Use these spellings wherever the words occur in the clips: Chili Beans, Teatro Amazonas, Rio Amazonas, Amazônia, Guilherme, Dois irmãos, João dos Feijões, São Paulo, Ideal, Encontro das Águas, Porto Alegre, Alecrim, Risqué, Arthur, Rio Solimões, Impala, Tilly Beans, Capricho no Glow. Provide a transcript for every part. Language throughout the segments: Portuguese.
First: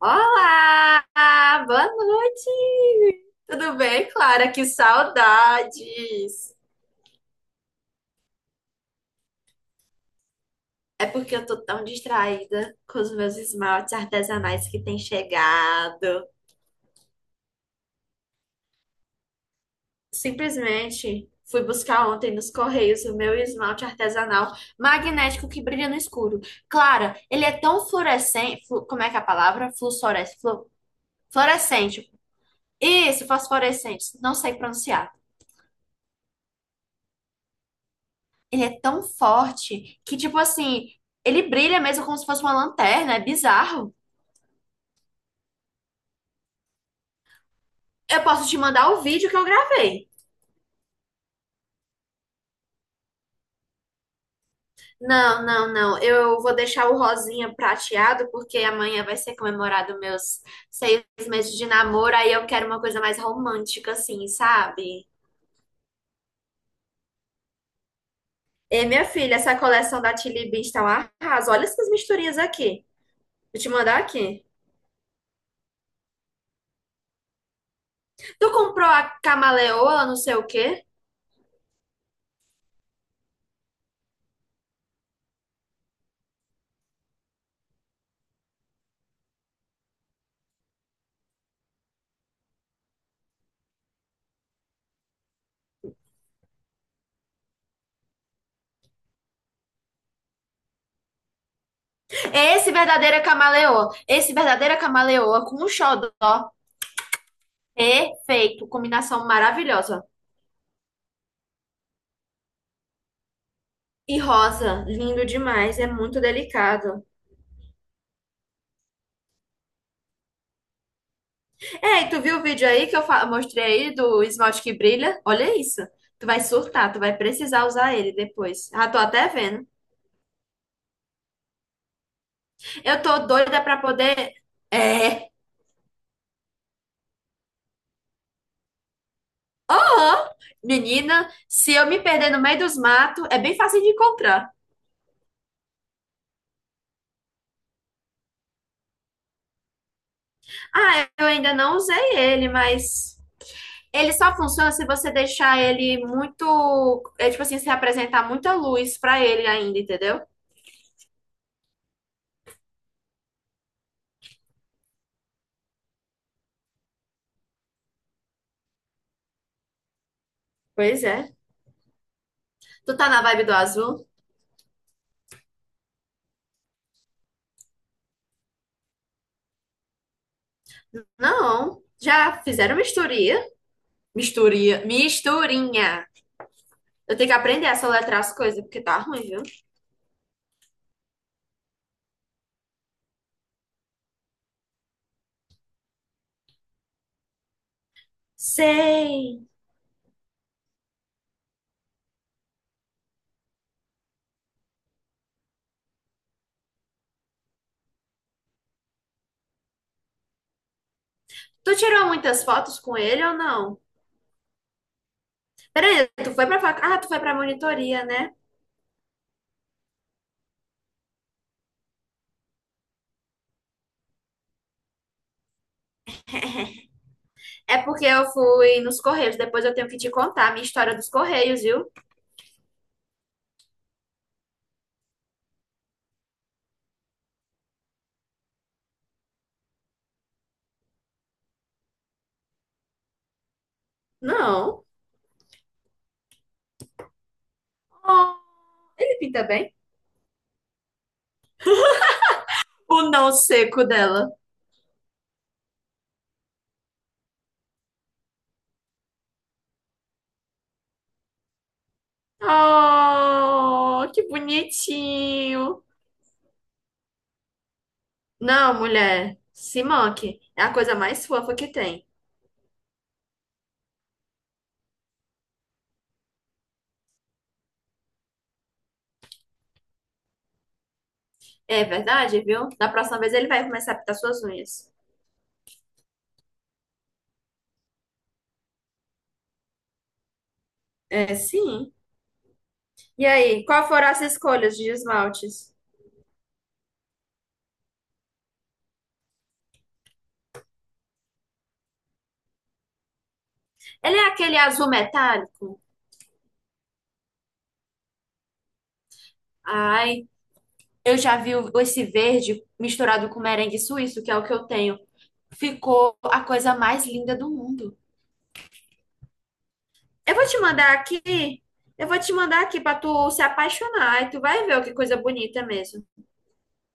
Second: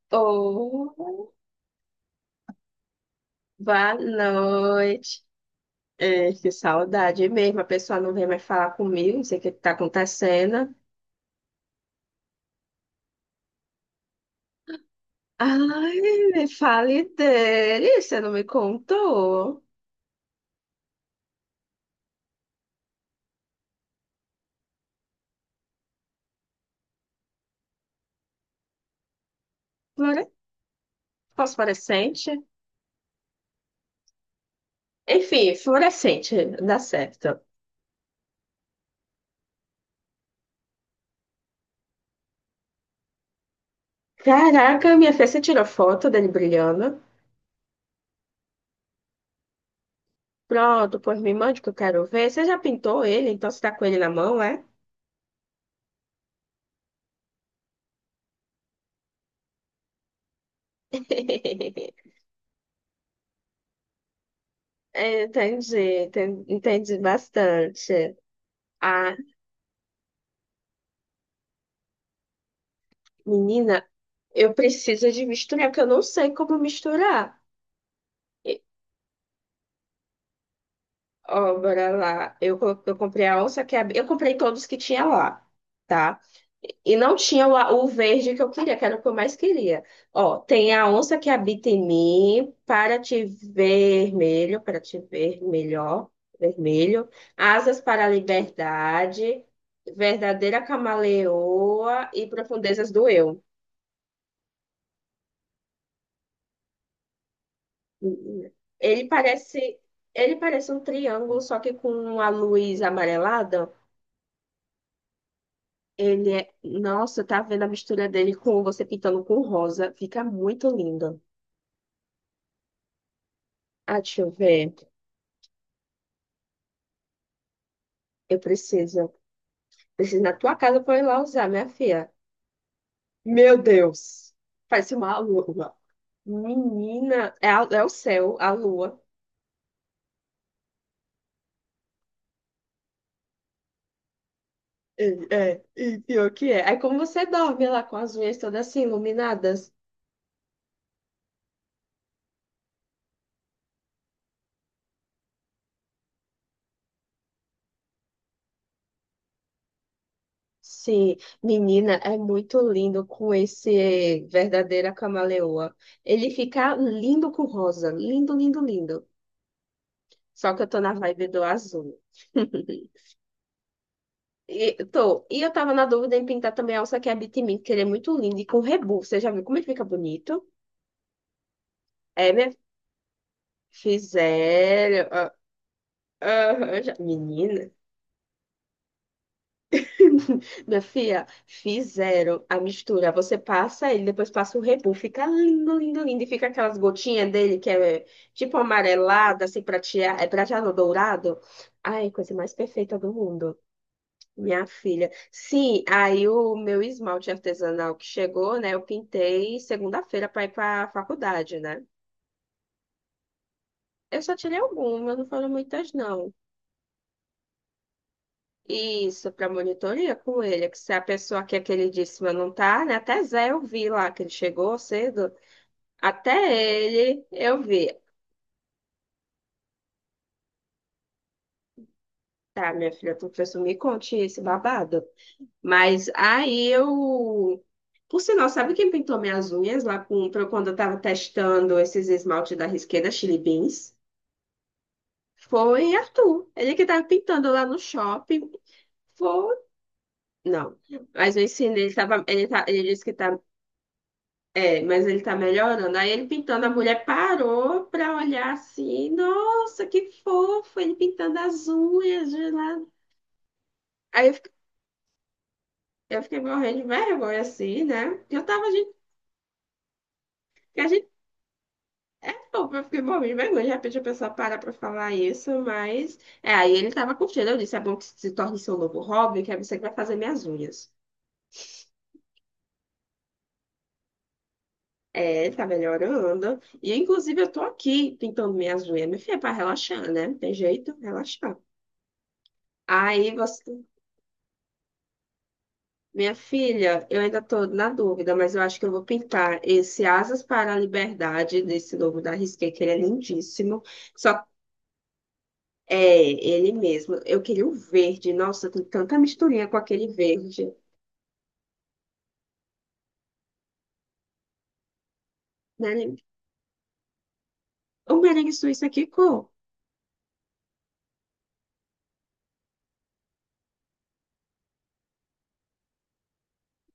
Olá, Oh, boa noite. Tudo boa bem, Clara? Que noite. É, que saudades. saudade mesmo. A pessoa não vem mais falar comigo, não sei o que está acontecendo. É porque eu tô tão distraída com os meus esmaltes artesanais que têm Ai, chegado. me fale dele, você não me contou. Simplesmente fui buscar ontem nos Correios o meu esmalte artesanal magnético que brilha no escuro. Clara, ele é tão fluorescente, flu- como é que é a palavra? Flore- Fluorescente, fluorescente. Fosforescente? Isso, fosforescente, não sei pronunciar. Enfim, fluorescente, dá certo. Ele é tão forte que, tipo assim, ele brilha mesmo como se fosse uma lanterna, é bizarro. Caraca, minha filha, você tirou foto dele brilhando? Eu posso te mandar o vídeo que eu gravei. Pronto, pois me mande que eu quero ver. Você já pintou ele, então você tá com ele na mão, é? Não, não, não. Eu vou deixar o rosinha prateado porque amanhã vai ser comemorado meus 6 meses de namoro. Aí eu quero uma coisa mais romântica, assim, sabe? É, entendi, entendi bastante. E minha Ah. filha, essa coleção da Tilly Beans tá um arraso. Olha essas misturinhas aqui. Vou te Menina, mandar aqui. eu preciso de misturar, porque eu não sei como misturar. Tu E- comprou a camaleoa, não sei o quê? Ó, bora lá. Eu comprei a onça que é, eu comprei todos que tinha lá, tá? E não tinha o verde que eu queria, que era o que eu mais queria. Ó, tem a onça que habita em mim, para te vermelho, para te ver melhor, vermelho, asas para a liberdade, verdadeira camaleoa e É esse profundezas do verdadeira eu. camaleoa. Esse verdadeira camaleoa com um xodó. Perfeito. Ele Combinação parece, maravilhosa. ele parece um triângulo, só que com uma luz amarelada. E rosa, lindo demais, é muito Ele é, delicado. nossa, tá vendo a mistura dele com você pintando com rosa? Fica muito lindo. É, e tu viu o vídeo aí que eu mostrei aí Ah, deixa do eu esmalte que ver. brilha? Olha isso. Tu vai surtar, tu vai precisar usar ele Eu depois. Ah, tô preciso, até vendo. preciso ir na tua casa pra eu ir lá usar, minha filha. Eu tô Meu doida pra poder. Deus, parece uma É. lua. Menina, é, é o céu, a lua. Ó, menina, se eu me perder no meio dos matos, é bem fácil de encontrar. É, é, e pior que é. Aí como você dorme lá com as unhas todas assim iluminadas? Ah, eu ainda não usei ele, mas. Ele só funciona se você deixar ele muito. É tipo assim, se apresentar muita luz pra ele ainda, entendeu? Sim, menina, é muito lindo com esse verdadeira camaleoa. Ele fica lindo com rosa, lindo, lindo, lindo. Só que eu tô na Pois vibe é. do azul. Tu tá na vibe do azul? E, tô, e eu tava na dúvida em pintar também a alça que habita em mim, que ele é muito lindo e com rebu. Você já viu como ele fica bonito? Não. É, Já minha... fizeram misturia? Misturia. Fizeram. Misturinha. Já... Eu tenho que aprender Menina. a soletrar as coisas, porque tá ruim, viu? Minha filha, fizeram a mistura. Você passa ele, depois passa o rebu. Fica lindo, lindo, lindo. E fica aquelas gotinhas dele que é tipo Sei. amarelada, assim, prateado, é prateado dourado. Ai, coisa mais perfeita do mundo. Minha filha. Sim, aí o meu esmalte artesanal que chegou, né? Eu pintei segunda-feira para ir para a faculdade, Tu né? tirou muitas fotos com ele ou não? Eu só tirei algumas, não foram muitas, Peraí, tu não. foi pra fac... Ah, tu foi pra monitoria, né? Isso, para monitoria com ele, que se a pessoa que é queridíssima não tá, né? Até Zé eu vi lá, que ele chegou cedo, até ele eu É vi. porque eu fui nos Correios. Depois eu tenho que te contar a minha história dos Correios, viu? Tá, minha filha, tu fez me conte esse babado. Mas aí eu. Por sinal, sabe quem pintou minhas unhas lá com, quando eu tava testando esses esmalte da Risqué da Chili Beans? Não. Foi Arthur. Ele que tava pintando lá no Oh, shopping. ele pinta Foi. bem. Não. Mas eu ensinei, ele disse O que não tá. seco dela. É, mas ele tá melhorando. Aí ele pintando, a mulher parou pra olhar assim, nossa, que fofo, ele pintando as unhas de lado. Oh, que Aí eu fiquei, bonitinho. eu fiquei morrendo de vergonha, assim, né? Porque eu tava, Não, gente, mulher, se manque. É a que a coisa gente mais fofa que tem. é fofo, eu fiquei morrendo de vergonha. De repente a pessoa para pra falar isso, mas. É, aí ele tava curtindo, eu disse, é bom que se torne seu novo hobby, que é você que vai fazer minhas unhas. É verdade, viu? Da próxima vez ele vai começar a pintar suas unhas. É, ele tá melhorando. E inclusive eu tô aqui pintando minhas unhas, minha filha, é pra relaxar, né? Não tem jeito, É, relaxar. sim. E Aí aí, você. qual foram as escolhas de esmaltes? Minha filha, eu ainda estou na dúvida, mas eu acho que eu vou pintar esse Asas para a Liberdade desse novo da Risqué, que ele é lindíssimo. Ele é Só aquele azul metálico? é ele mesmo. Eu queria o verde. Nossa, tem tanta misturinha com aquele Ai, verde. eu já vi esse verde misturado com merengue suíço, que é o que eu tenho. Ficou Merengue- a coisa mais linda do mundo. O merengue suíço aqui, cor. Eu vou te mandar aqui, eu vou te mandar aqui pra tu se apaixonar e tu vai ver ó, que coisa bonita mesmo.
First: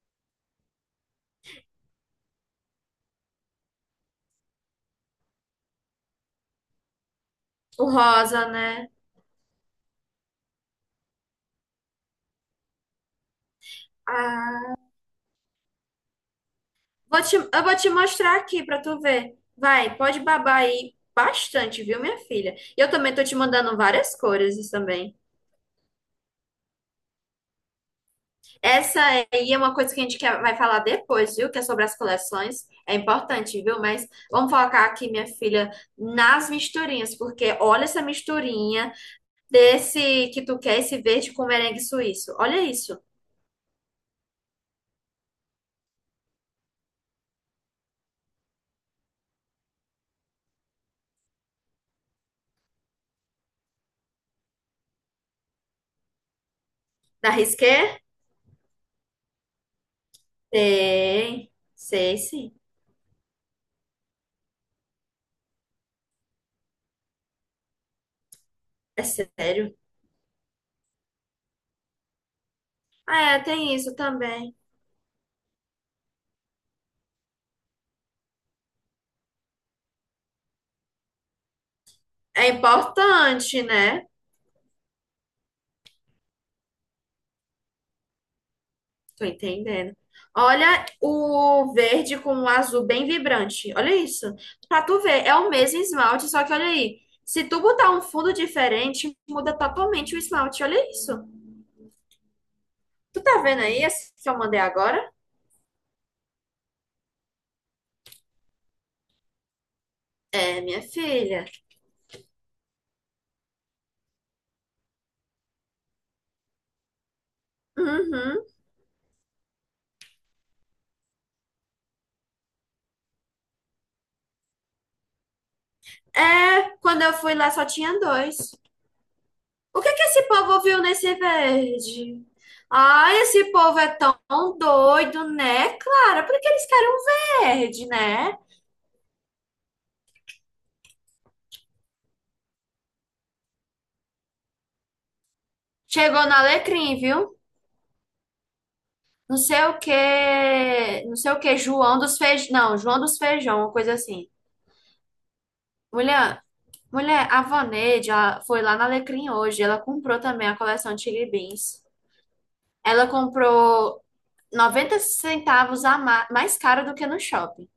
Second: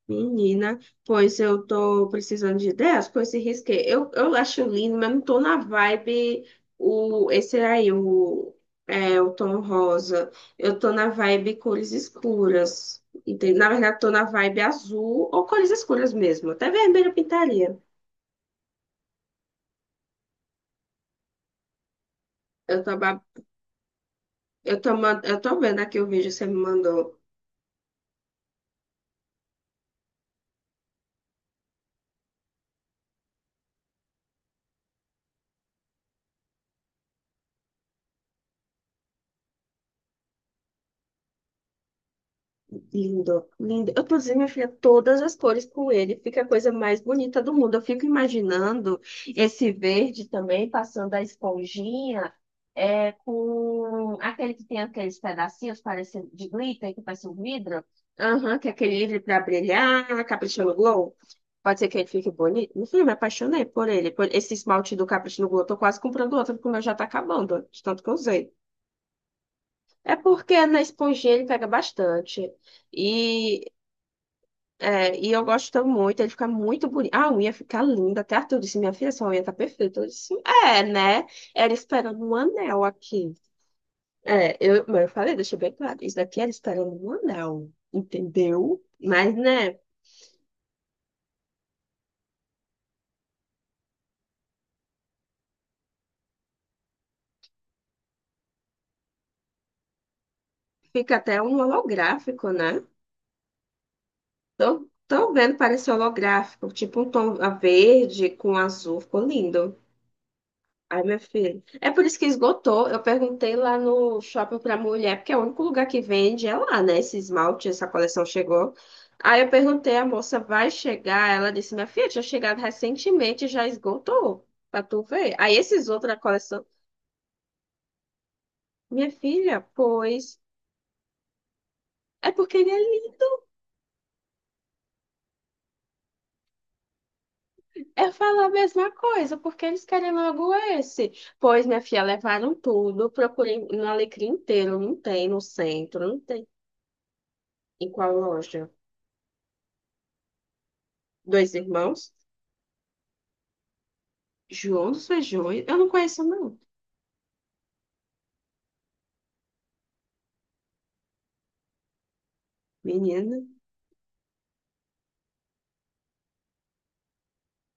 Menina, pois eu tô precisando de ideias com esse risqué. Eu acho lindo, mas não tô na vibe o, esse O aí, rosa, o, né? é, o tom rosa. Eu tô na vibe cores escuras. Entende? Na verdade, tô na vibe Ah, azul ou cores escuras mesmo. Até vermelho eu eu vou pintaria. te mostrar aqui pra tu ver. Vai, pode babar aí bastante, viu, minha filha? E Eu eu tô, também ba- tô te mandando várias cores eu tô, também. man- eu tô vendo aqui o vídeo que você me mandou. Essa aí é uma coisa que a gente quer, vai falar depois, viu? Que é sobre as coleções. É importante, viu? Mas vamos focar aqui, minha filha, nas misturinhas, porque olha essa misturinha. Desse que tu quer, esse verde com merengue suíço. Olha isso. Lindo, lindo. Eu, inclusive, minha filha, todas as cores com ele, fica a coisa mais bonita do mundo. Eu fico imaginando esse verde também, passando a esponjinha, é, com aquele que tem aqueles pedacinhos parecendo de glitter, que parece Da um vidro. Risqué? Aham, que é aquele livre para brilhar, Capricho no Glow. Tem. Pode ser que ele Sei fique sim. bonito. Meu filho, me apaixonei por ele, por esse esmalte do Capricho no Glow. Eu tô quase comprando outro, porque o meu já tá acabando, de tanto que eu usei. É sério? É porque na esponjinha ele pega bastante. E Ah, é, tem isso também. E eu gosto muito, ele fica muito bonito. Ah, a unha fica linda. Até Arthur disse, minha filha, sua unha tá perfeita. Eu disse, é, né? Era esperando um É anel aqui. importante, né? É, eu, mas eu falei, deixa bem claro, isso daqui era esperando um anel, entendeu? Tô Mas, né, entendendo. Olha o verde com o azul bem vibrante. Olha isso. Pra tu ver, é o mesmo esmalte, só que olha aí. Se tu botar um fundo diferente, muda totalmente o esmalte. Olha isso. fica até um holográfico, né? Tu tá vendo aí esse que eu mandei Tô, agora? tô vendo, parece holográfico, tipo um tom a verde com azul, ficou lindo. É, minha Ai, minha filha. filha. É por isso que esgotou. Eu perguntei lá no shopping pra mulher, porque é o único lugar que vende, é lá, né? Esse esmalte, essa coleção Uhum. chegou. Aí eu perguntei, a moça vai chegar? Ela disse, minha filha, tinha chegado recentemente, já esgotou, pra tu ver. Aí esses outros da coleção, É, quando eu fui lá só tinha dois. minha filha, O que que esse pois. povo viu nesse verde? É porque ele é Ai, lindo. esse povo é tão doido, né, Clara? Por que eles querem um verde, Eu né? falo a mesma coisa, porque eles querem logo esse. Pois, minha filha, levaram tudo. Procurei no Alecrim inteiro, não tem no centro, não Chegou no tem. Alecrim, viu? Em qual loja? Não sei o que, não sei o Dois que, João irmãos? dos Feijão, não João dos Feijão, uma coisa assim. João dos Feijões? Eu não conheço, Mulher, não, mulher, a Voneide, ela foi lá na Alecrim hoje, ela comprou também a coleção de Chili Beans. Ela menina. comprou 90 centavos a mais caro do que no shopping.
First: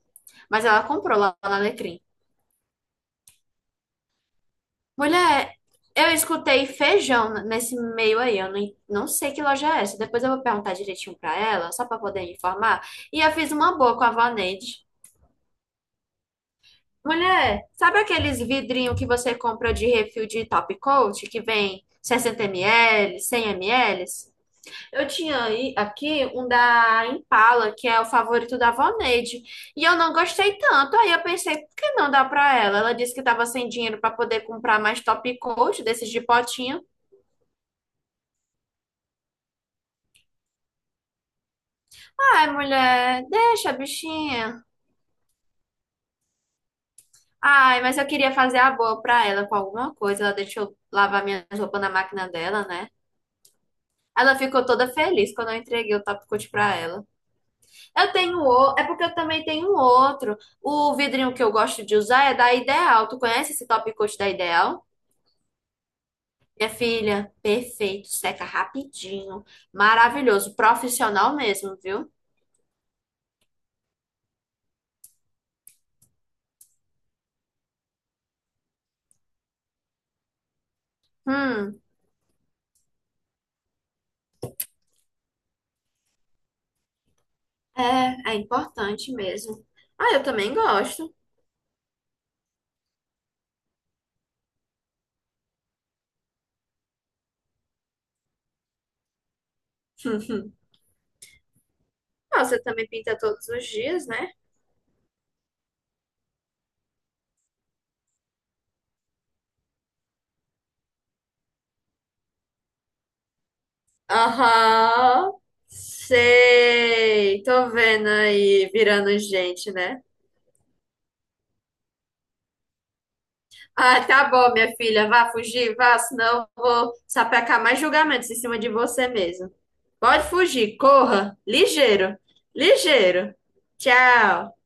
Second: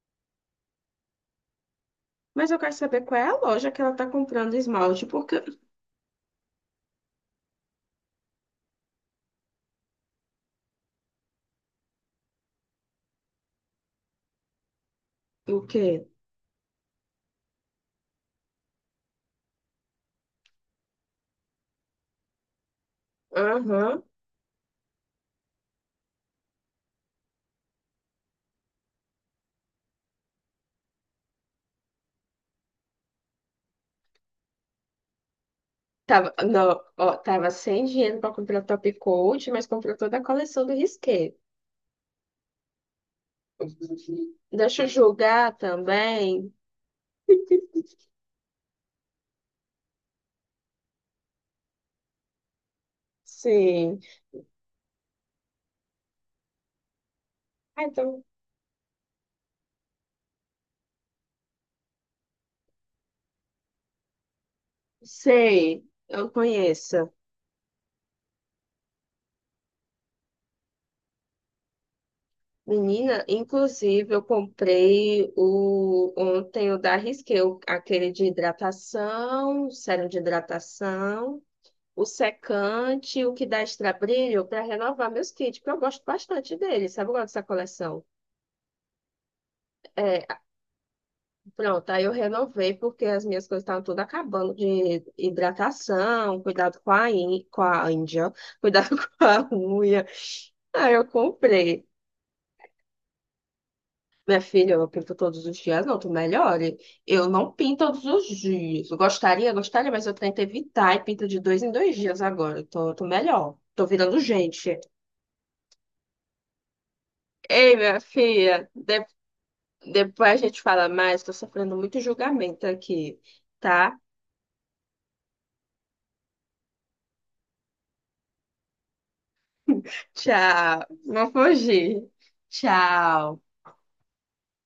Mas ela comprou lá na Alecrim. Mas eu quero saber qual é a loja que ela tá comprando esmalte, porque... Mulher, eu escutei feijão nesse meio aí. Eu não, en- não sei que loja é essa. Depois eu vou perguntar direitinho pra ela, só pra poder informar. E eu fiz uma boa com a Vaneide. O quê? Mulher, sabe aqueles vidrinhos que você compra de refil de Top Coat, que vem 60 ml, 100 Aham. ml? Aqui um da Impala, que é o favorito da Voneide, e eu não gostei tanto. Aí eu pensei, por que não dar pra ela? Ela disse que tava sem dinheiro pra poder comprar mais top coat desses de Tava, não, potinho. ó, tava sem dinheiro pra comprar top coat, mas comprou toda a coleção do Risqué. Ai, mulher, deixa, a bichinha. Deixa eu julgar também. Ai, mas eu queria fazer a boa pra ela com alguma coisa. Ela deixou lavar minhas roupas na máquina dela, né? Sim. Ela ficou toda feliz quando eu entreguei o top coat pra ela. Ah, então, É porque eu também tenho um outro. O vidrinho que eu gosto de usar é da Ideal. Tu conhece esse top coat da Ideal? sei, eu Minha conheço. filha, perfeito, seca rapidinho, maravilhoso, profissional mesmo, viu? Menina, inclusive, eu comprei o ontem o da Risqué, aquele de hidratação, sérum de hidratação. Hum, O secante, o que dá extra brilho para renovar meus kits, porque eu gosto bastante deles, sabe? Eu gosto dessa coleção. é, é importante mesmo. Ah, eu É, também gosto. pronto, aí eu renovei porque as minhas coisas estavam todas acabando de hidratação, cuidado com com a Índia, cuidado com a unha. Hum. Aí eu comprei. Ah, você também pinta todos os dias, né? Minha filha, eu pinto todos os dias, não, tu melhore. Eu não pinto todos os dias. Eu gostaria, gostaria, mas eu tento evitar e pinto de dois em dois dias agora. Eu tô melhor. Tô virando gente. Aham, sei, tô Ei, minha vendo aí, filha, virando gente, né? depois a gente fala mais, tô sofrendo muito julgamento aqui, tá? Ah, tá bom, minha filha. Vá fugir, vá, senão eu vou sapecar mais julgamentos em cima de você mesmo. Pode fugir, Tchau. Não corra, fugir. ligeiro, ligeiro. Tchau. Tchau.